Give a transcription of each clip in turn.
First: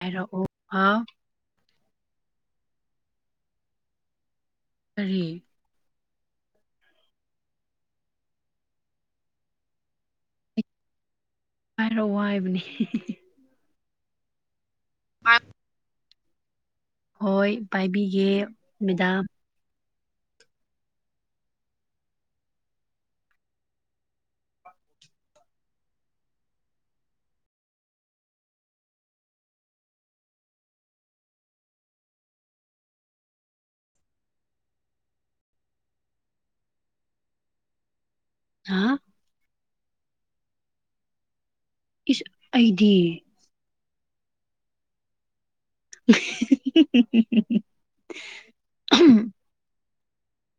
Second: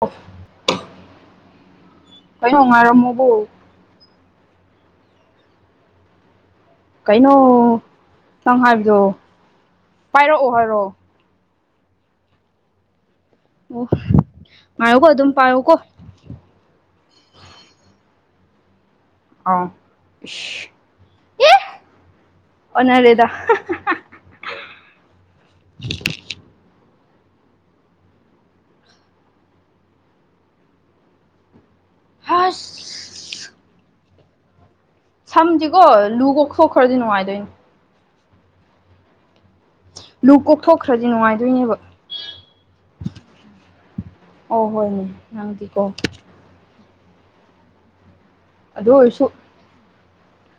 ꯍꯥꯏꯔꯛꯑꯣ ꯍꯥ ꯀꯩꯅꯣ ꯉꯥꯏꯔꯝꯃꯣꯀꯣ ꯀꯔꯤ ꯀꯩꯅꯣ ꯅꯪ ꯍꯥꯏꯕꯗꯣ ꯄꯥꯏꯔꯛꯑꯣ ꯍꯥꯏꯔꯣ [unintelligible] ꯑꯣ ꯉꯥꯏꯌꯣꯀꯣ ꯑꯗꯨꯝ ꯃꯥ ꯄꯥꯌꯣꯀꯣ ꯍꯣꯏ ꯄꯥꯏꯕꯤꯒꯦ ꯃꯦꯗꯥꯝ ꯑꯥꯎ ꯏꯁ ꯑꯦ ꯑꯣꯅꯔꯦꯗ [unintelligible] ꯁꯝꯗꯤꯀꯣ ꯂꯨ ꯀꯣꯛꯊꯣꯛꯈ꯭ꯔꯗꯤ ꯅꯨꯡꯉꯥꯏꯗꯣꯏꯅꯤ ꯍꯥ ꯂꯨ ꯀꯣꯛꯊꯣꯛꯈ꯭ꯔꯗꯤ ꯅꯨꯡꯉꯥꯏꯗꯣꯏꯅꯦꯕ ꯏꯁ ꯑꯩꯗꯤ ꯑꯣ ꯍꯣꯏꯅꯦ ꯅꯪꯗꯤꯀꯣ [unintelligible] ꯑꯗꯨ ꯑꯣꯏꯔꯁꯨ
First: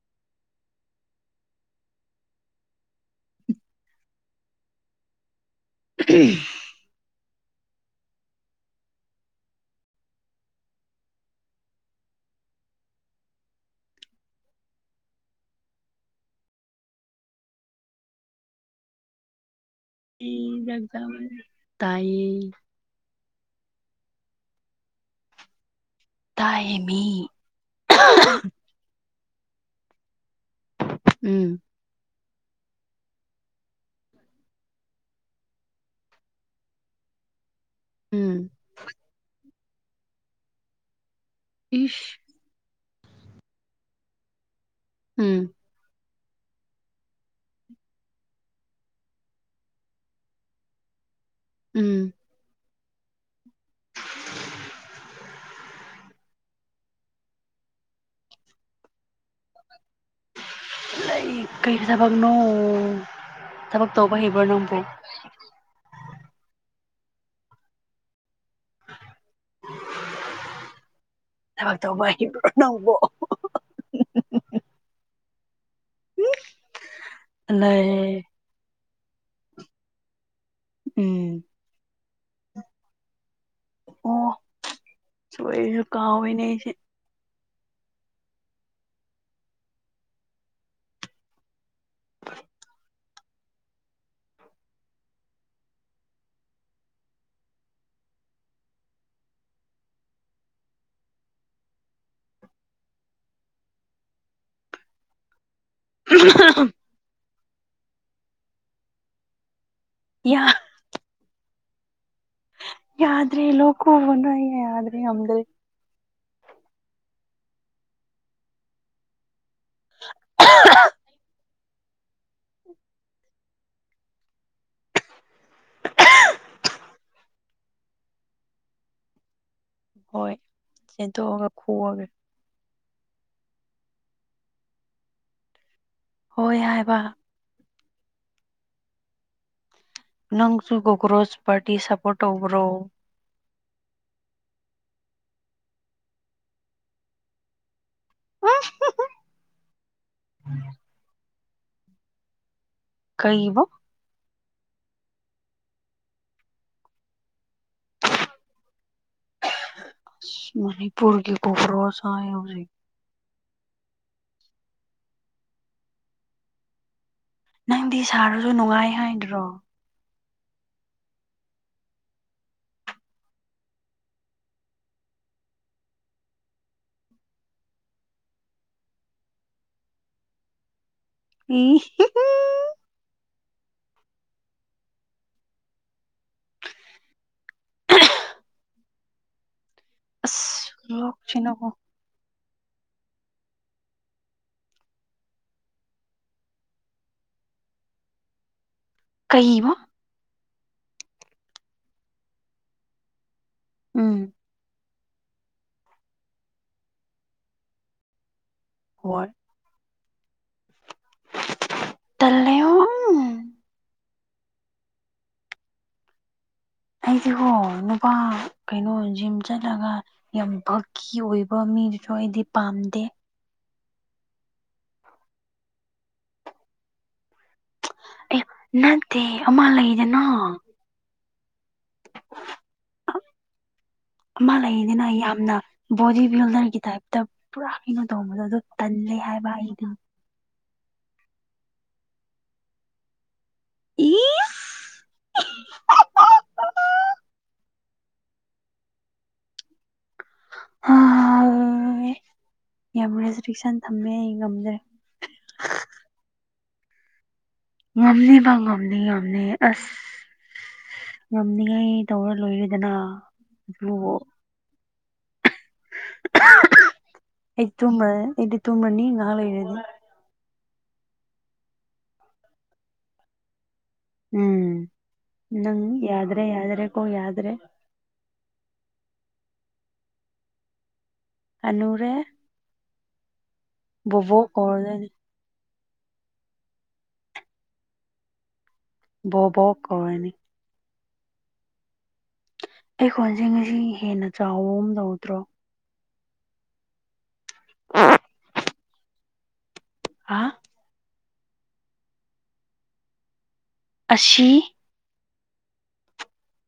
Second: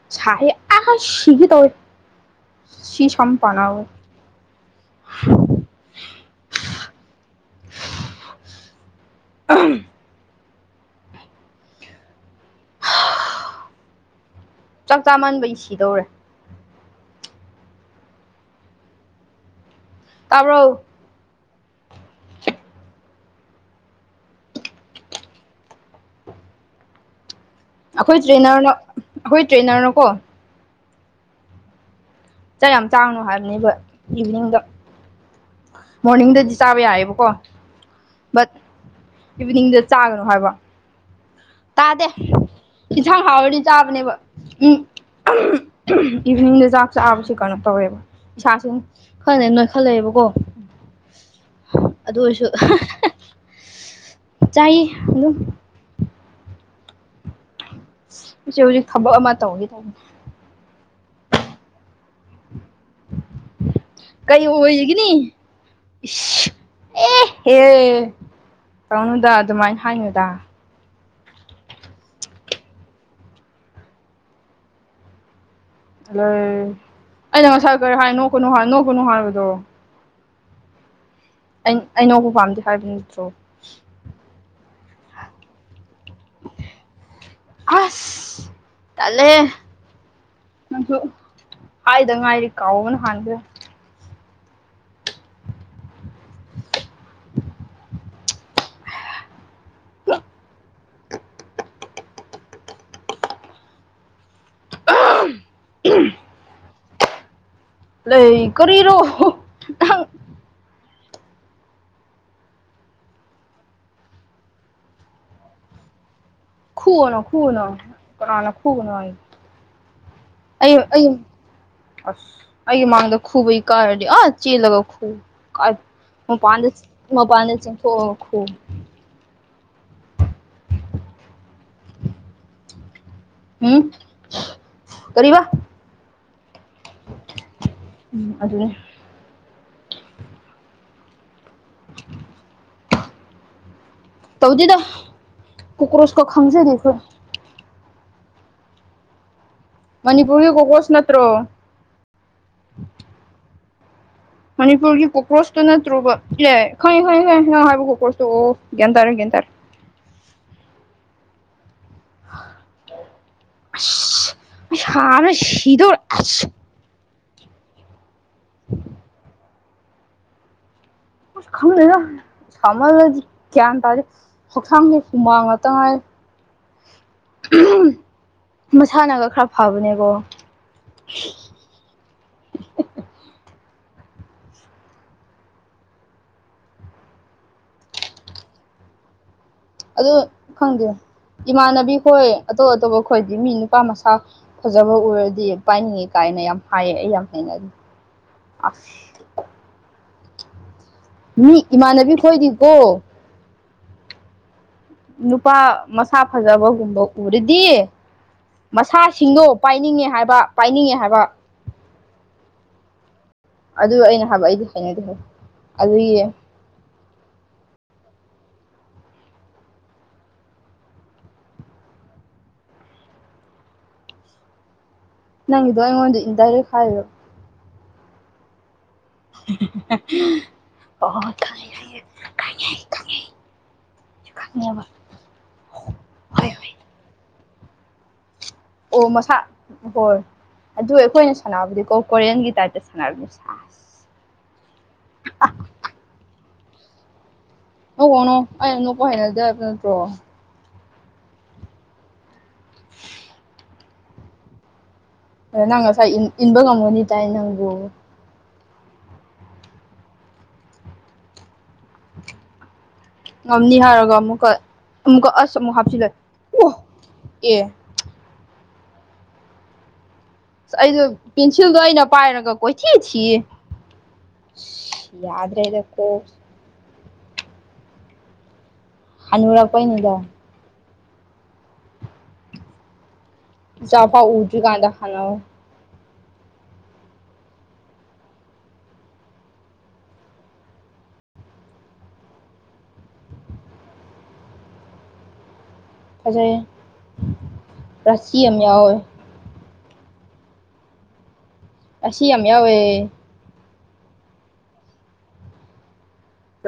ꯁꯥꯌꯦ ꯑꯁ ꯁꯤꯒꯦ ꯇꯧꯋꯦ ꯁꯤ ꯁꯝ ꯞꯥꯟꯅꯕꯗ [unintelligible] [unintelligible] ꯆꯥꯛ ꯆꯥ ꯃꯟꯕꯩ ꯁꯤꯗꯧꯔꯦ ꯇꯥꯕ꯭ꯔꯣ [unintelligible] ꯇꯥꯏꯌꯦ ꯇꯥꯏꯌꯦꯃꯤ ꯑꯩꯈꯣꯏ ꯇ꯭ꯔꯦꯅꯔꯅꯣ ꯑꯩꯈꯣꯏ ꯇ꯭ꯔꯦꯅꯔꯅꯣꯀꯣ ꯎꯝ ꯆꯥꯛ ꯌꯥꯝ ꯆꯥꯡꯅꯨ ꯍꯥꯏꯕꯅꯦꯕ ꯏꯚꯤꯅꯤꯡꯗ ꯃꯣꯔꯅꯤꯡꯗꯗꯤ ꯆꯥꯕ ꯌꯥꯔꯦꯕꯀꯣ ꯕꯠ ꯎꯝ ꯏꯚꯤꯅꯤꯡꯗ ꯆꯥꯒꯅꯨ ꯍꯥꯏꯕ ꯇꯥꯗꯦ ꯏꯁ ꯏꯟꯁꯥꯡ ꯍꯥꯎꯔꯗꯤ ꯆꯥꯕꯅꯦꯕ ꯎꯝ ꯎꯝ [unintelligible] ꯏꯚꯤꯅꯤꯡꯗ ꯆꯥꯛ ꯆꯥꯕꯁꯤ ꯀꯩꯅꯣ ꯇꯧꯋꯦꯕ ꯏꯁꯥꯁꯤꯡ ꯈꯔꯅꯦ ꯅꯣꯏꯈꯠꯂꯛꯑꯦꯕꯀꯣ ꯎꯝ ꯑꯗꯨ ꯑꯣꯏꯔꯁꯨ [unintelligible] ꯆꯥꯏꯌꯦ ꯑꯗꯨꯝ ꯍꯧꯖꯤꯛ ꯍꯧꯖꯤꯛ ꯊꯕꯛ ꯑꯃ ꯇꯧꯅꯤ ꯇꯧꯕꯅꯤ ꯂꯩ ꯀꯩ ꯊꯕꯛꯅꯣ ꯊꯕꯛ ꯇꯧꯕ ꯍꯩꯕ꯭ꯔꯥ ꯅꯪꯕꯨ ꯏ ꯑꯦꯍꯦ ꯇꯧꯅꯨꯗ ꯑꯗꯨꯃꯥꯏ ꯍꯥꯏꯅꯨꯗ ꯊꯕꯛ ꯇꯧꯕ ꯍꯩꯕ꯭ꯔꯣ ꯅꯪꯕꯣ ꯎꯝ ꯑꯩꯅ ꯉꯁꯥꯏ ꯀꯔꯤ ꯍꯥꯏ ꯂꯩ ꯅꯣꯛꯀꯅꯨ ꯍꯥꯏ ꯅꯣꯛꯀꯅꯨ ꯍꯥꯏꯕꯗꯣ ꯎꯝ ꯑꯩ ꯑꯩ ꯅꯣꯛꯄꯥ ꯄꯥꯝꯗꯦ ꯍꯥꯏꯕ ꯅꯠꯇ꯭ꯔꯣ ꯇꯨ ꯑꯩꯁꯨ ꯀꯥꯎꯋꯤꯅꯦ ꯑꯩꯁꯦ ꯑꯁ ꯇꯜꯂꯦꯍꯦ ꯅꯪꯁꯨ ꯍꯥꯏꯗ ꯉꯥꯏꯔꯤ ꯀꯥꯎꯕꯅ ꯍꯥꯟꯈ꯭ꯔꯦ [unintelligible] [unintelligible] [inaudible] ꯂꯩ ꯀꯔꯤꯔꯣ [unintelligible] ꯅꯪ [unintelligible] ꯌꯥꯗ꯭ꯔꯦ ꯂꯣꯛ ꯈꯨꯕꯗꯣ ꯌꯥꯗ꯭ꯔꯦ ꯉꯝꯗ꯭ꯔꯦ ꯈꯨꯨꯒꯅꯣ ꯈꯨꯨꯒꯅꯣ ꯀꯅꯅꯥ ꯈꯨꯨꯒꯅꯣ ꯍꯥꯏꯌꯦ ꯑꯩ ꯑꯌꯨꯝ ꯑꯁ ꯑꯩꯒꯤ ꯃꯥꯡꯗ ꯈꯨꯕꯩ ꯀꯥꯔꯗꯤ ꯑꯥ ꯆꯦꯜꯂꯒ ꯈꯨ ꯀ ꯃ ꯄꯥꯟꯗ ꯃ ꯄꯥꯟꯗ ꯆꯊꯈ ꯍꯣꯏ ꯁꯦꯟꯗꯣꯛꯑꯒ ꯈꯑꯒꯦ ꯎꯝ ꯀ ꯍꯣꯏ ꯍꯥꯏꯕ ꯎꯝ ꯑꯗꯨꯗ ꯅꯪꯁꯨ ꯀꯣꯀ꯭ꯔꯣꯁ ꯄꯥꯔꯇꯤ ꯁꯄꯣꯔꯠ ꯇꯧꯕ꯭ꯔꯣ ꯇꯧꯗꯦꯗ ꯀꯣꯀ꯭ꯔꯣꯁꯀꯣ ꯈꯪꯖꯔꯤ ꯑꯩꯈꯣꯏ ꯑ ꯃꯅꯤꯄꯨꯔꯔꯒꯤ ꯀꯣꯀꯣꯁ ꯅꯠꯇ꯭ꯔꯣ ꯀꯩꯕ ꯃꯅꯤꯄꯨꯔꯒꯤ ꯀꯣꯀ꯭ꯔꯣꯁꯇꯣ ꯅꯠꯇ꯭ꯔꯣꯕ ꯏ ꯈꯪꯉ ꯈꯪ ꯈ ꯈ ꯍꯥꯏꯕ ꯀꯣꯀ꯭ꯔꯣꯁꯇꯣ ꯑꯣ ꯒꯤ ꯇꯔ ꯒꯤ ꯇꯔ ꯃꯅꯤꯄꯨꯔꯒꯤ ꯄꯨꯈ꯭ꯔꯣꯁ ꯍꯧꯖꯤꯛ ꯑꯁ ꯁꯥꯕꯅ ꯁꯤꯗꯧꯔꯦ ꯑꯁ ꯅꯪꯗꯤ ꯁꯥꯔꯁꯨ ꯅꯨꯡꯉꯥꯏ ꯍꯥꯏꯗ꯭ꯔꯣ ꯑꯁ ꯈꯪꯗꯦꯗꯥꯃꯜꯂꯗꯤ ꯒ꯭ꯌꯥꯟ ꯇꯥꯔꯦ ꯍꯛꯆꯥꯡꯁꯦ ꯍꯨꯃꯥꯡ ꯉꯥꯛꯇ ꯉꯥꯏ ꯃꯁꯥꯟꯅꯒ ꯈꯔ ꯐꯕꯅꯦꯀꯣ ꯎꯝ ꯑꯗꯨ ꯈꯪꯗꯦ ꯑꯁ ꯂꯣꯛꯁꯤꯅꯀꯣ ꯏꯃꯥꯟꯅꯕꯤ ꯈꯣꯏ ꯑꯇꯣꯞ ꯑꯇꯣꯞꯄ ꯈꯣꯏꯗꯤ ꯃꯤ ꯅꯨꯄꯥ ꯃꯆꯥꯥ ꯐꯖꯕ ꯎꯔꯗꯤ ꯄꯥꯏꯅꯤ ꯀꯥꯏꯅ ꯌꯥꯝ ꯍꯥꯏꯌꯦ ꯑꯩ ꯌꯥꯝ ꯍꯩꯅ ꯑꯁ ꯀꯍꯕ ꯃꯤ ꯏꯃꯥꯟꯅꯕꯤ ꯈꯣꯏꯗꯤꯕꯣ ꯎꯝ ꯅꯨꯄꯥ ꯃꯁꯥ ꯐꯖꯕꯒꯨꯝꯕ ꯎꯔꯗꯤ ꯍꯣꯏ ꯃꯁꯥꯁꯤꯡꯗꯣ ꯄꯥꯏꯅꯤꯡꯉꯦ ꯍꯥꯏꯕ ꯄꯥꯏꯅꯤꯡꯉꯦ ꯍꯥꯏꯕ ꯇꯂꯣ ꯑꯗꯨ ꯑꯩꯅ ꯍꯥꯏꯕ ꯑꯩꯗꯤ ꯍꯥꯏꯅꯗꯦ ꯑꯗꯨꯒꯤ ꯑꯩꯁꯤ ꯍꯣ ꯅꯨꯄꯥ ꯀꯩꯅꯣ ꯖꯤꯝ ꯆꯠꯂꯒ ꯌꯥꯝ ꯐꯕꯛꯀꯤ ꯑꯣꯏꯕ ꯃꯤꯗꯨꯁꯨ ꯑꯩꯗꯤ ꯄꯥꯝꯗꯦ ꯅꯪꯒꯤꯗꯣ ꯑꯩꯉꯣꯟꯗ ꯏꯟꯗꯥꯏꯔꯦꯛ ꯍꯥꯏꯔꯤꯔꯣ ꯑꯦ ꯅꯠꯇꯦ ꯑꯃ ꯂꯩꯗꯅ ꯍ ꯑꯍ ꯑꯃ ꯈꯪꯉꯦꯕ ꯂꯩꯌꯦꯅꯦ ꯌꯥꯝꯅ ꯕꯣꯗꯤ ꯍꯣꯏ ꯕꯤꯜꯗꯔꯒꯤ ꯇꯥꯏꯞꯇ ꯄꯨꯔꯥ ꯀꯩꯅꯣ ꯇꯧꯕꯝꯕꯗꯣ ꯑꯣ ꯑꯣ ꯃꯁꯥ ꯍꯣꯏ ꯑꯗꯨ ꯑꯩꯈꯣꯏꯅ ꯁꯥꯟꯅꯕꯗꯤꯀꯣ ꯀꯣꯔꯤꯌꯟꯒꯤ ꯇꯥꯏꯞꯇ ꯁꯥꯟꯅꯔꯝꯅꯤꯁꯦ ꯏꯁ ꯑ ꯑꯣ ꯀꯅꯣ ꯑ ꯄꯥꯏꯅꯗ ꯅꯠꯇ꯭ꯔꯣ ꯑ ꯌꯥꯝ ꯔꯦꯁꯇ꯭ꯔꯤꯛꯁꯟ ꯊꯝꯃꯦ ꯑꯩ ꯉꯝꯖꯔꯦ ꯅꯪꯁ ꯏ ꯏꯟꯕꯒ ꯀꯝꯒꯣꯟꯗꯥꯏ ꯅꯪꯕꯨ ꯉꯝꯅꯤꯕ ꯉꯝꯅꯤ ꯉꯝꯅꯤ ꯑꯁ ꯉꯝꯅꯤꯉꯥꯏ ꯇꯧꯔ ꯂꯣꯏꯔꯗꯅ ꯉꯝꯅꯤ ꯍꯥꯏꯔꯒ ꯑꯃꯨꯛꯀ ꯑꯃꯨꯛꯀ ꯑꯁ ꯑꯃꯨꯛ ꯍꯥꯞꯆꯤꯜꯂ ꯑꯣ ꯑꯦ ꯇꯣꯡꯕ꯭ꯔ ꯏꯗꯤ ꯇꯣꯡꯕꯅꯤ ꯉꯥ ꯑꯦꯗꯤ ꯑꯩꯗꯣ ꯄꯦꯟꯁꯤꯜꯗꯣ ꯑꯩꯅ ꯄꯥꯏꯔꯒ ꯀꯣꯏꯊꯤ ꯊꯌꯦ ꯎꯝ ꯅꯪ ꯀꯣꯛꯁꯦ ꯌꯥꯗ꯭ꯔꯦ ꯌꯥꯗ꯭ꯔꯦ ꯀꯣ ꯌꯥꯗ꯭ꯔꯦ ꯍꯥꯟꯒꯨꯔ ꯄꯅꯤꯗ ꯀꯅꯦ ꯏꯆꯥ ꯐꯥꯎ ꯎꯗ꯭ꯔꯤꯒꯥꯟꯗ ꯀꯧꯔꯗꯣꯏꯅꯤ ꯈꯟꯅꯧ ꯕꯕꯣ ꯀꯅꯤ ꯑꯩꯈꯣꯟꯁꯤꯡ ꯑꯁꯤ ꯍꯦꯟꯅ ꯆꯥꯎꯕ ꯑꯃ ꯂꯧꯗ꯭ꯔꯣ ꯐꯖꯩ ꯔꯥꯁꯤ ꯌꯥꯝ ꯌꯥꯎꯑꯦ꯫ ꯍꯥ꯫ ꯔꯥꯁꯤ ꯌꯥꯝ ꯌꯥꯎꯋꯦ꯫ ꯑꯁꯤ꯫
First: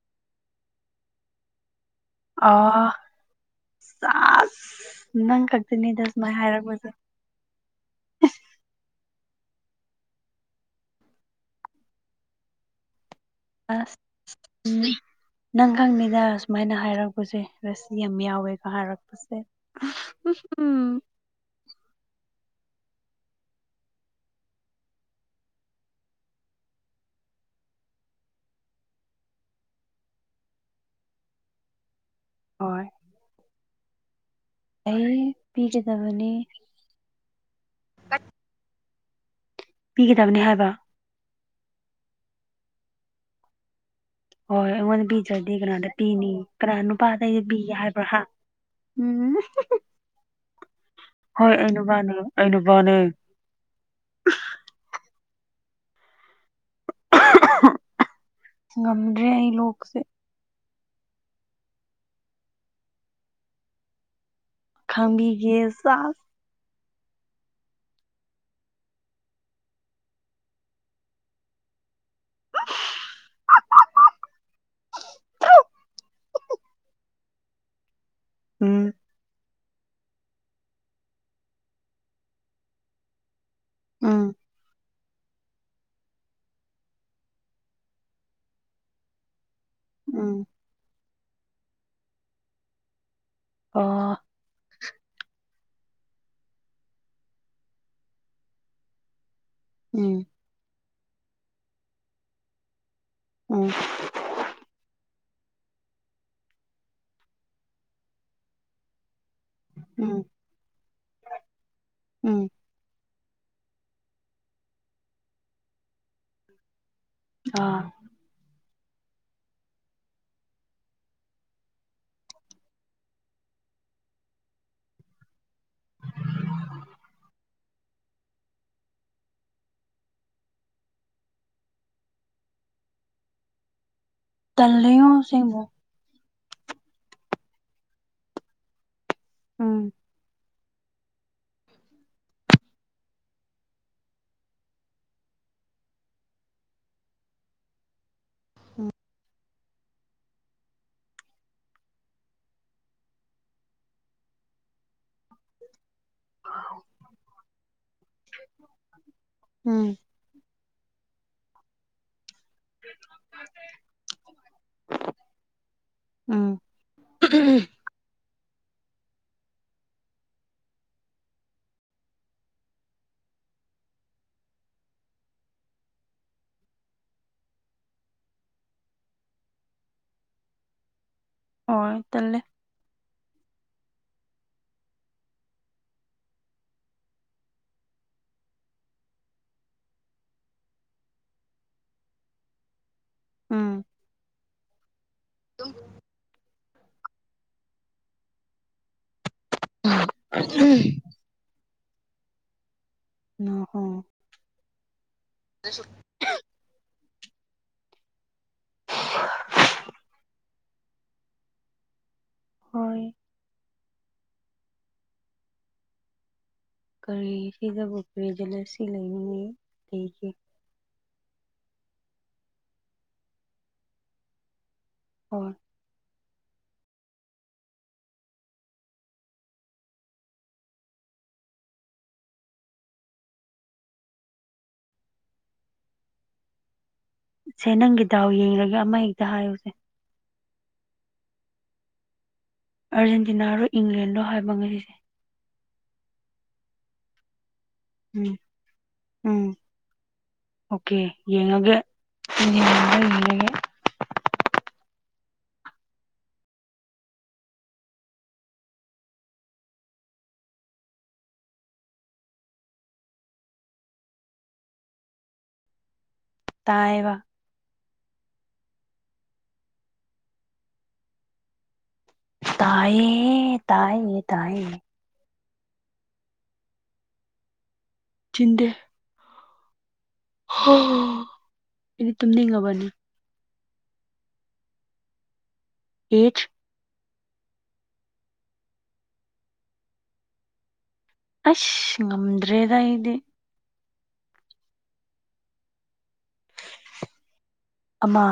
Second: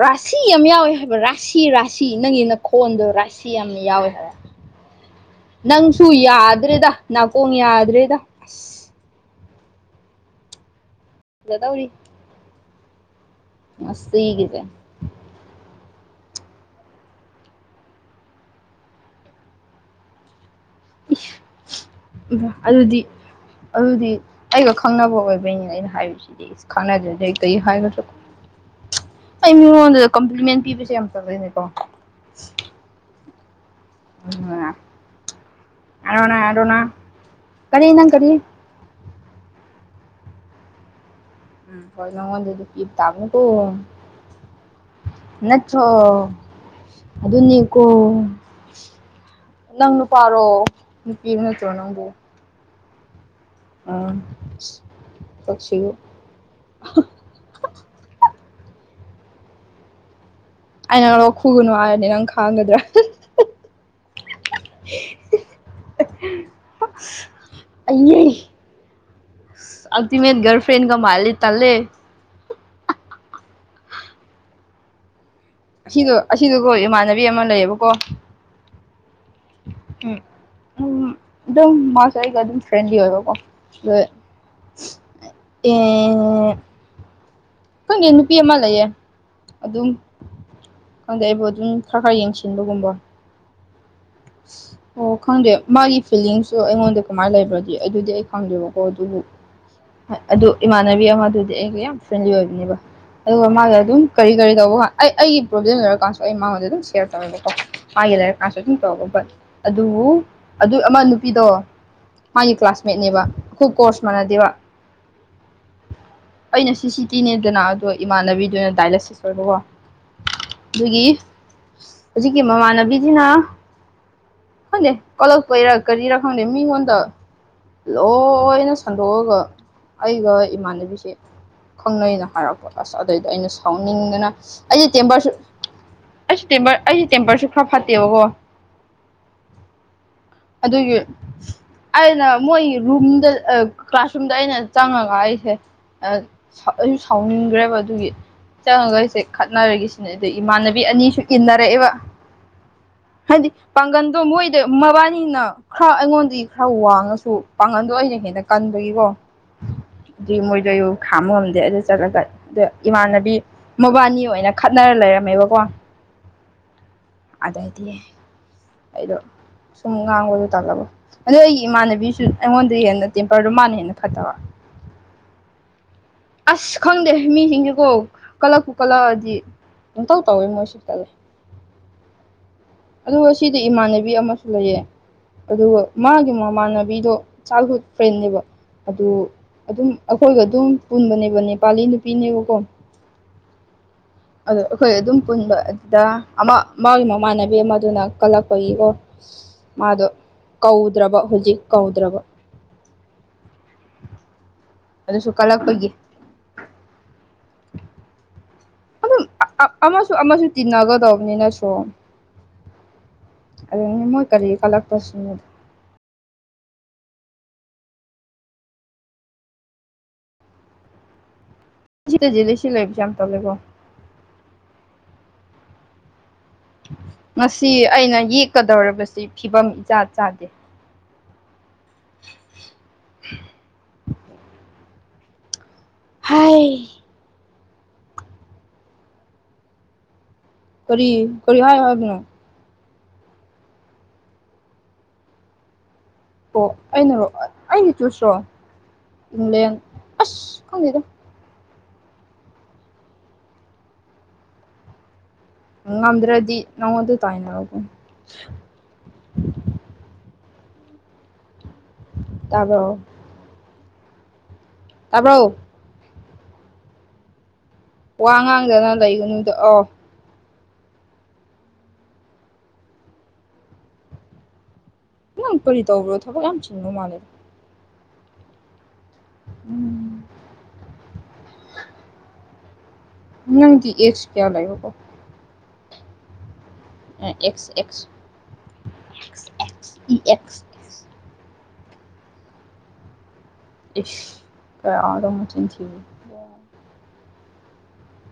ꯔꯥꯁꯤ ꯌꯥꯝ ꯌꯥꯎꯋꯦ ꯍꯥꯏꯕ ꯔꯥ ꯥꯁꯤ ꯔꯥꯁꯤ ꯅꯪꯒꯤ ꯑ ꯅꯈꯣꯟꯗꯣ ꯔꯥꯁꯤ ꯌꯥꯝꯅ ꯌꯥꯎꯋꯦ ꯍꯥꯏꯕ꯫ ꯆꯥꯁ ꯅꯪ ꯈꯛꯇꯅꯤꯗ ꯅꯪꯁꯨ ꯁꯨꯃꯥꯏꯅ ꯍꯥꯏꯔꯛꯄꯁꯦ ꯌꯥꯗ꯭ꯔꯦꯗ ꯅꯥꯀꯣꯡ ꯌꯥꯗ꯭ꯔꯦꯗ꯫ ꯑꯁ ꯖꯗꯧꯔꯤ꯫ ꯑꯁ꯫ ꯉꯁꯤꯒꯤꯁꯦ [unintelligible] ꯅꯪ ꯈꯪꯅꯤꯗ ꯁꯨꯃꯥꯏꯅ ꯍꯥꯏꯔꯛꯄꯁꯦ ꯔꯥꯁꯤ ꯌꯥꯝ ꯌꯥꯎꯋꯦꯀ ꯍꯥꯏꯔꯛꯄꯁꯦ꯫ [unintelligible] ꯑꯗꯨꯗꯤ ꯑꯗꯨꯗꯤ ꯑꯩꯒ ꯈꯪꯅꯕ ꯑꯣꯏꯕꯩꯅꯤꯅꯦ ꯑꯩꯅ ꯍꯥꯏꯔꯤꯁꯤꯗꯤ꯫ ꯏꯁ꯫ [inaudible] ꯑꯩ ꯃꯤꯉꯣꯟꯗ ꯀꯝꯄ꯭ꯂꯤꯃꯦꯟ ꯄꯤꯕꯁꯦ ꯌꯥꯝ ꯐꯖꯩꯅꯦꯀꯣ꯫ ꯍꯣꯏ ꯑꯩ ꯄꯤꯒꯗꯕꯅꯤ꯫ ꯑꯗꯨꯅ ꯑꯗꯨꯅ ꯀꯔꯤ ꯅꯪ ꯀꯔꯤ꯫ ꯄꯤꯒꯗꯕꯅꯤ ꯍꯥꯏꯕ꯫ ꯎꯝ ꯍꯣꯏ ꯅꯪꯉꯣꯟꯗꯗꯤ ꯄꯤꯕ ꯇꯥꯕꯅꯤꯀꯣ꯫ ꯍꯣꯏ ꯑꯩꯉꯣꯟꯗ ꯄꯤꯗ꯭ꯔꯗꯤ ꯅꯠꯇ꯭ꯔꯣ ꯀꯅꯥꯗ ꯄꯤꯅꯤ ꯀꯅꯥ ꯅꯨꯄꯥꯗ ꯄꯤꯒꯦ ꯑꯗꯨꯅꯤꯀꯣ ꯍꯥꯏꯕ꯭ꯔꯥ ꯍꯥ꯫ ꯅꯪ ꯅꯨꯄꯥꯔꯣ [unintelligible] ꯅꯨꯄꯤꯔꯣ ꯍꯣꯏ ꯑꯩ ꯅꯠꯇ꯭ꯔꯣ ꯅꯪꯕꯨ ꯅꯨꯄꯥꯅꯦ ꯑꯩ ꯅꯨꯄꯥꯅꯦ꯫ [inaudible] ꯉꯝꯗ꯭ꯔꯦ ꯑꯩ ꯂꯣꯛꯁꯦ꯫ ꯑ ꯅꯪ ꯂꫭꯛ ꯈꯨꯒꯅꯨ ꯍꯥꯏꯔꯗꯤ ꯅꯪ ꯈꯥꯡꯒꯗ꯭ꯔꯥ꯫ ꯈꯥꯡꯕꯤꯒꯦ ꯁꯥꯁ꯫ [unintelligible] ꯑꯜꯇꯤꯃꯦꯠ ꯒꯜꯐ꯭ꯔꯦꯟꯒ ꯃꯥꯜꯂꯦ ꯇꯜꯂꯦ꯫ [unintelligible] ꯑꯁꯤꯗꯣ ꯑꯁꯤꯗꯒꯣ ꯏꯃꯥꯟꯅꯕꯤ ꯑꯃ ꯂꯩꯌꯦꯕꯀꯣ꯫ ꯎꯝ꯫ ꯎꯝ ꯎꯝ ꯗꯨꯝ ꯃꯥꯁꯦ ꯑꯩꯒ ꯐ꯭ꯔꯦꯟꯂꯤ ꯑꯣꯏꯕꯀꯣ꯫ ꯎꯝ [unintelligible] ꯈꯪꯗꯦ ꯅꯨꯄꯤ ꯑꯃ ꯂꯩꯌꯦ ꯑꯗꯨꯝ ꯎꯝ ꯈꯪꯗꯦ ꯑꯩꯕꯨ ꯑꯗꯨꯝ ꯈꯔ ꯈꯔ ꯌꯦꯡꯁꯤꯟꯕꯒꯨꯝꯕ꯫ ꯑꫭ꯫ [inaudible] ꯑꯣ ꯈꯪꯗꯦ ꯃꯥꯒꯤ ꯐꯤꯂꯤꯡꯁꯨ ꯑꯩꯉꯣꯟꯗ ꯀꯃꯥꯏꯅ ꯂꯩꯕ꯭ꯔꯗꯤ ꯑꯩꯗꯤ ꯑꯗꯨꯗꯤ ꯑꯩ ꯈꯪꯗꯦꯕꯀꯣ ꯑꯗꯨꯕꯨ ꯍ ꯎꯝ ꯑꯗꯨ ꯏꯃꯥꯟꯅꯕꯤ ꯑꯃꯗꯨꯗꯤ ꯑꯩꯒ ꯌꯥꯝ ꯐ꯭ꯔꯦꯟꯂꯤ ꯑꯣꯏꯕꯅꯦꯕ ꯑꯗꯨꯒ ꯎꯝ ꯃꯥꯒ ꯑꯗꯨꯝ ꯀꯔꯤ-ꯀꯔꯤ ꯇꯧꯕ ꯉꯥ ꯑꯩ ꯑꯩꯒꯤ ꯄ꯭ꯔꯣꯕ꯭ꯂꯦꯝ ꯂꯩꯔꯀꯥꯟꯁꯨ ꯑꯩ ꯃꯉꯣꯟꯗ ꯑꯗꯨꯝ ꯁꯦꯔ ꯇꯧꯋꯦꯕꯀꯣ ꯃꯥꯒꯤ ꯂꯩꯔꯀꯥꯟꯁꯨ ꯑꯗꯨꯝ [inaudible] ꯑꯗꯨꯕꯨ ꯎꯝ ꯑꯗꯨ ꯑꯃ ꯅꯨꯄꯤꯗꯣ ꯎꯝ ꯃꯥꯒꯤ ꯀ꯭ꯂꯥꯁ ꯃꯦꯠꯅꯦꯕ ꯈꯨ ꯀꯣꯔꯁ ꯃꯅꯥꯗꯦꯕ꯫ ꯑꯩꯅ ꯁꯤ ꯁꯤ ꯇꯤꯅꯦꯗꯅ ꯑꯗꯣ ꯑꯥ ꯏꯃꯥꯟꯅꯕꯤꯗꯨꯅ ꯗꯥꯏꯂꯦꯁꯤꯁ ꯑꯣꯏꯕꯀꯣ꯫ ꯗꯨꯒꯤ ꯍꯧꯖꯤꯛꯀꯤ ꯃꯃꯥꯟꯅꯕꯤꯁꯤꯅ ꯈꯪꯗꯦ ꯀꯂꯛꯄꯩꯔꯥ ꯀꯔꯤꯔꯥ ꯈꯪꯗꯦ ꯃꯤꯉꯣꯟꯗ ꯂꯣꯏꯅ ꯁꯟꯗꯣꯛꯑꯒ ꯑꯩꯒ ꯏꯃꯥꯟꯅꯕꯤꯁꯦ ꯈꯪꯅꯩꯅ ꯍꯥꯏꯔꯛꯄ ꯑꯁ ꯑꯗꯩꯗ ꯑꯩꯅ ꯁꯥꯎꯅꯤꯡꯗꯅ ꯑꯩꯗꯤ ꯇꯜꯂꯦꯉꯣ ꯇꯦꯝꯕꯔꯁꯨ ꯑꯁꯦꯡꯕ ꯑꯩꯁꯨ ꯇꯦꯝꯄꯔ ꯑꯩꯁꯨ ꯇꯦꯝꯄꯔꯁꯨ ꯈꯔ ꯐꯠꯇꯦꯕꯀꯣ꯫ ꯎꯝ꯫ ꯑꯗꯨꯒꯤ ꯑꯩꯅ ꯃꯣꯏ ꯔꯨꯝꯗ ꯑ ꯀ꯭ꯂꯥꯁꯔꯨꯝꯗ ꯑꯩꯅ ꯆꯪꯉꯒ ꯑꯩꯁꯦ ꯑꯩꯁꯨ ꯁꯥꯎꯅꯤꯡꯈ꯭ꯔꯦꯕ ꯑꯗꯨꯒꯤ ꯆꯪꯉꯒ ꯑꯩꯁꯦ ꯆꯣꯠꯅꯔꯦꯁꯤꯅꯦ ꯑꯗꯨ ꯏꯃꯥꯟꯅꯕꯤ ꯑꯅꯤꯁꯨ ꯏꯟꯅꯔꯛꯑꯦꯕ ꯍꯥꯏꯗꯤ ꯄꯥꯡꯒꯟꯗꯣ ꯃꯣꯏꯗ ꯃꯕꯥꯅꯤ ꯑꯩꯅ ꯈꯔ ꯑꯩꯉꯣꯟꯗꯤ ꯈꯔ ꯋꯥꯡꯉꯁꯨ ꯄꯥꯡꯒꯟꯗꯣ ꯑꯩꯅ ꯍꯦꯟꯅ ꯀꯟꯕꯒꯤꯀꯣ ꯎꯝ ꯑꯗꯨ ꯃꯣꯏꯗꯣ ꯈꯥꯝꯕ ꯉꯝꯗꯦ ꯑꯗꯨ ꯆꯠꯂꯒ ꯑꯗ ꯏꯃꯥꯟꯅꯕꯤ ꯃꯕꯥꯅꯤ ꯑꯣꯏꯅ ꯈꯠꯅꯔ ꯂꯩꯔꯝꯃꯦꯕꯀꯣ ꯎꯝ ꯑꯗꯩꯩꯗꯤ ꯑꯩꯗꯣ ꯁꯨꯝ ꯉꯥꯡꯕꯗꯣ ꯇꯜꯂꯕ ꯑꯗꯣ ꯑꯩꯒꯤ ꯏꯃꯥꯟꯅꯕꯤꯁꯨ ꯑꯩꯉꯣꯟꯗꯩꯩ ꯍꯦꯟꯅ ꯇꯦꯝꯄꯔꯗꯨ ꯃꯥꯟꯅ ꯍꯦꯟꯅ ꯐꯠꯇꯕ꯫ ꯑꯁ ꯈꯪꯗꯦ ꯃꯤꯁꯤꯡꯁꯦꯀꯣ ꯀꯂꯛꯄꯨ ꯀꯠꯂꯛꯑꯗꯤ ꯄꯪꯇꯧ ꯇꯧꯋꯦ ꯃꯣꯏꯁꯦ ꯇꯜꯂꯦ꯫ ꯍꯣꯏ ꯇꯜꯂꯤ꯫ ꯑꯗꯨ ꯉꯁꯤꯗꯤ ꯏꯃꯥꯟꯅꯕꯤ ꯑꯃꯁꯨ ꯂꯩꯌꯦ꯫ ꯑꯗꯨꯒ ꯃꯥꯒꯤ ꯃꯃꯥꯟꯅꯕꯤꯗꯣ ꯆꯥꯏꯜꯍꯨꯗ ꯐ꯭ꯔꯦꯟ ꯅꯦꯕ꯫ ꯑꯗꯨ ꯑꯗꯨꯝ ꯑꯩꯈꯣꯏꯒ ꯑꯗꯨꯝ ꯄꯨꯟꯕꯅꯦꯕꯀꯦ ꯅꯦꯄꯥꯂꯤ ꯅꯨꯄꯤꯅꯦꯕꯀꯣ꯫ ꯎꯝ ꯑꯗꯣ ꯑꯩꯈꯣꯏ ꯑꯗꯨꯝ ꯄꯨꯟꯕ ꯑꯗꯨꯗ ꯑꯃ ꯃꯥꯒꯤ ꯃꯃꯥꯟꯅꯕꯤ ꯑꯃꯗꯨꯅ ꯀꯜꯂꯛꯄꯒꯤꯀꯣ꯫ ꯃꯥꯗꯣ ꯀꯧꯗ꯭ꯔꯕ ꯍꯧꯖꯤꯛ ꯀꯧꯗ꯭ꯔꯕ ꯅꯍꯣ ꯑꯗꯨꯁꯨ ꯀꯂꯛꯄꯥꯒꯤ꯫ ꯑꯗꯨꯝ ꯑ ꯑꯃꯁꯨ ꯑꯃꯁꯨ ꯇꯤꯟꯅꯒꯗꯧꯕꯅꯤꯅ ꯁꯨꯃ꯫ ꯍꯣꯏ ꯑꯗꯨꯅꯦ ꯃꯣꯏ ꯀꯔꯤ ꯀꯜꯂꯛꯄꯁꯤꯅꯦꯗ ꯀꯔꯤ ꯁꯤꯗꯕꯨ ꯀꯔꯤꯗ ꯔꯦꯁꯤ ꯂꯩꯔꯨꯅꯤ ꯀꯩꯒꯤ꯫ ꯁꯤꯗꯗꯤ ꯂꯤꯁꯤ ꯑꯦꯛꯖꯝ ꯇꯧꯗꯦꯀꯣ꯫ ꯍ ꯉꯁꯤ ꯑꯩꯅ ꯌꯦꯛꯀꯗꯧꯔꯤꯕꯁꯤ ꯐꯤꯕꯝ ꯏꯆꯥ ꯆꯥꯗꯦ꯫ [inaudible] ꯍꯥꯏ ꯁꯦ ꯅꯪꯒꯤ ꯗꯥꯎ ꯌꯦꯡꯂꯒꯦ ꯑꯃ ꯍꯦꯛꯇ ꯍꯥꯏꯌꯨꯁꯦ꯫ ꯀꯔꯤ ꯀꯔꯤ ꯍꯥꯏꯎ ꯍꯥꯏꯕꯔꯥ꯫ ꯑꯥꯔꯖꯦꯟꯇꯤꯅꯥꯔꯣ ꯏꯪꯂꯦꯟꯗꯣ ꯍꯥꯏꯕ ꯉꯁꯤꯁꯦ꯫ ꯑꯣ ꯑꯩꯅꯔꯣ ꯑꯩꯩꯅ ꯆꯨꯁꯔꯣ ꯎꯝ ꯎꯝ ꯏꯪꯂꯦꯟ ꯑꯁ ꯈꯪꯗꯦꯗ꯫ ꯑꯣꯀꯦ ꯌꯦꯡꯉꯒꯦ ꯃꯤ ꯌꯦꯡꯒ ꯌꯦꯡꯉꯒꯦ꯫ ꯉꯝꯗ꯭ꯔꯗꯤ ꯅꯪꯉꯣꯟꯗ ꯇꯥꯏꯅꯔꯛꯇꯣꯏ꯫ ꯇꯥꯕꯔꯣ ꯇꯥꯔꯕꯣ ꯇꯥꯏꯕ ꯋꯥ ꯉꯥꯡꯗꯅ ꯂꯩꯒꯅꯨꯗ ꯑꯣ꯫ ꯇꯌꯦ ꯇꯥꯏꯌꯦ ꯇꯌꯦ ꯅꯪ ꯀꯔꯤ ꯇꯧꯕ꯭ꯔꯣ ꯊꯕꯛ ꯌꯥꯝ ꯆꯤꯟꯕꯣ ꯃꯥꯜꯂꯦ ꯆꯤꯟꯗꯦ ꯎꯝ ꯍꯣꯏ ꯑꯩꯗꯤ ꯇꯨꯝꯅꯤꯡꯉꯕꯅꯤ꯫ ꯅꯪ ꯑꯦꯁ ꯀꯌꯥ ꯂꯩꯦꯣ ꯑꯩꯠ ꯑꯦꯛꯁ ꯑꯦꯛꯁ ꯑꯦ ꯏ ꯑꯦꯁ ꯑꯁ ꯉꯝꯗ꯭ꯔꯦꯗ ꯑꯩꯗꯤ꯫ ꯀꯌꯥꯗ ꯃꯆꯤꯟ ꯊꯤꯔꯤꯅꯣ꯫ ꯑꯃ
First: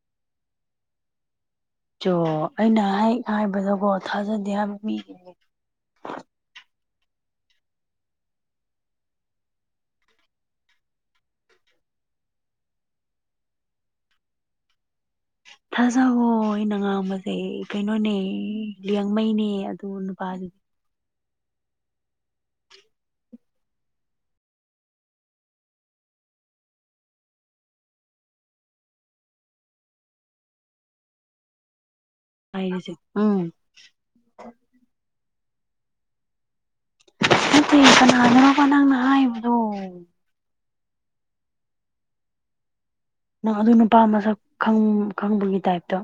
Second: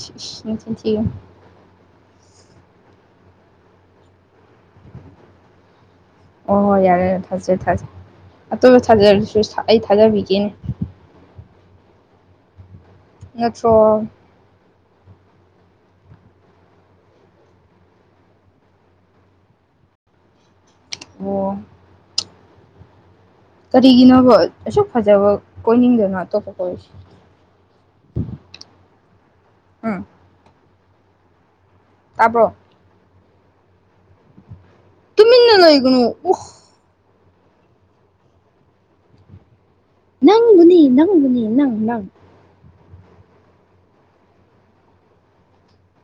ꯆ ꯆ ꯅꯆꯤꯟꯊꯤꯒꯟ ꯆꯣ ꯑꯩꯅ ꯍꯥꯏꯕꯗꯀꯣ ꯊꯥꯖꯗꯦ ꯍꯥꯏꯕ ꯃꯤ ꯑꯣ ꯍꯣꯏ ꯌꯥꯔꯦ ꯌꯥꯔꯦ ꯊꯥꯖꯩ ꯊꯥꯖꯩ ꯑꯇꯣꯞꯄ ꯊꯥꯖꯔꯁꯨ ꯑꯩ ꯊꯥꯖꯕꯤꯒꯦꯅꯦ ꯅꯠꯇ꯭ꯔꯣ ꯊꯥꯖꯋꯣ ꯑꯩꯅ ꯉꯥꯡꯕꯁꯦ ꯀꯩꯅꯣꯅꯦ ꯂꯌꯥꯡꯉꯩꯅꯦ ꯑꯗꯨ ꯅꯨꯄꯥꯗꯨꯗꯤ ꯑꯣ ꯀꯔꯤꯒꯤꯅꯣꯕꯣ ꯑꯁꯨꯛ ꯐꯖꯕ ꯀꯣꯏꯅꯤꯡꯗꯣꯏꯅꯣ ꯑꯇꯣꯞꯄ ꯀꯣꯏꯁꯤ ꯑ ꯇꯥꯕ꯭ꯔꯣ ꯁꯤꯖꯦ ꯎꯝ ꯇꯨꯃꯤꯟꯅ ꯂꯩꯒꯅꯣ ꯑꯣ꯫ ꯅꯠꯇꯦ ꯀꯅꯥꯅꯣꯕ ꯅꯪꯅ ꯍꯥꯏꯕꯗꯣ꯫ ꯅꯪꯕꯨꯅꯤ ꯅꯪꯕꯨꯅꯤ ꯅꯪ ꯅꯪ꯫ ꯅꯪ ꯑꯗꯨ ꯅꯨꯄꯥ ꯃꯁꯛ ꯈꯪꯕꯒꯤ ꯇꯥꯏꯞꯇ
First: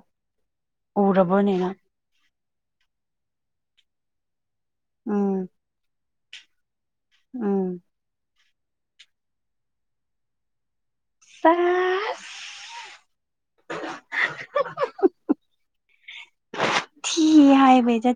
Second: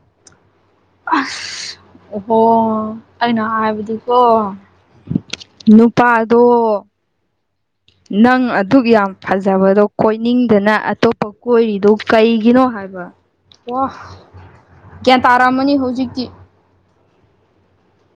ꯎꯔꯕꯅꯦꯅꯪ ꯫ ꯑꯣꯍꯣ ꯑꯩꯅ ꯍꯥꯏꯕꯗꯤꯀꯣ ꯎꯝ ꯅꯨꯄꯥꯗꯣ ꯎꯝ ꯅꯪ ꯑꯗꯨꯛ ꯌꯥꯝ ꯐꯖꯕꯗꯣ ꯀꯣꯏꯅꯤꯡꯗꯅ ꯑꯇꯣꯞꯄ ꯀꯣꯏꯔꯤꯗꯨ ꯆꯥꯁ ꯀꯩꯒꯤꯅꯣ ꯍꯥꯏꯕ ꯑꯣ ꯒ꯭ꯌꯥꯟ ꯇꯥꯔꯝꯃꯅꯤ ꯍꯧꯖꯤꯛꯇꯤ ꯊꯤ ꯍꯥꯏ ꯩꯖ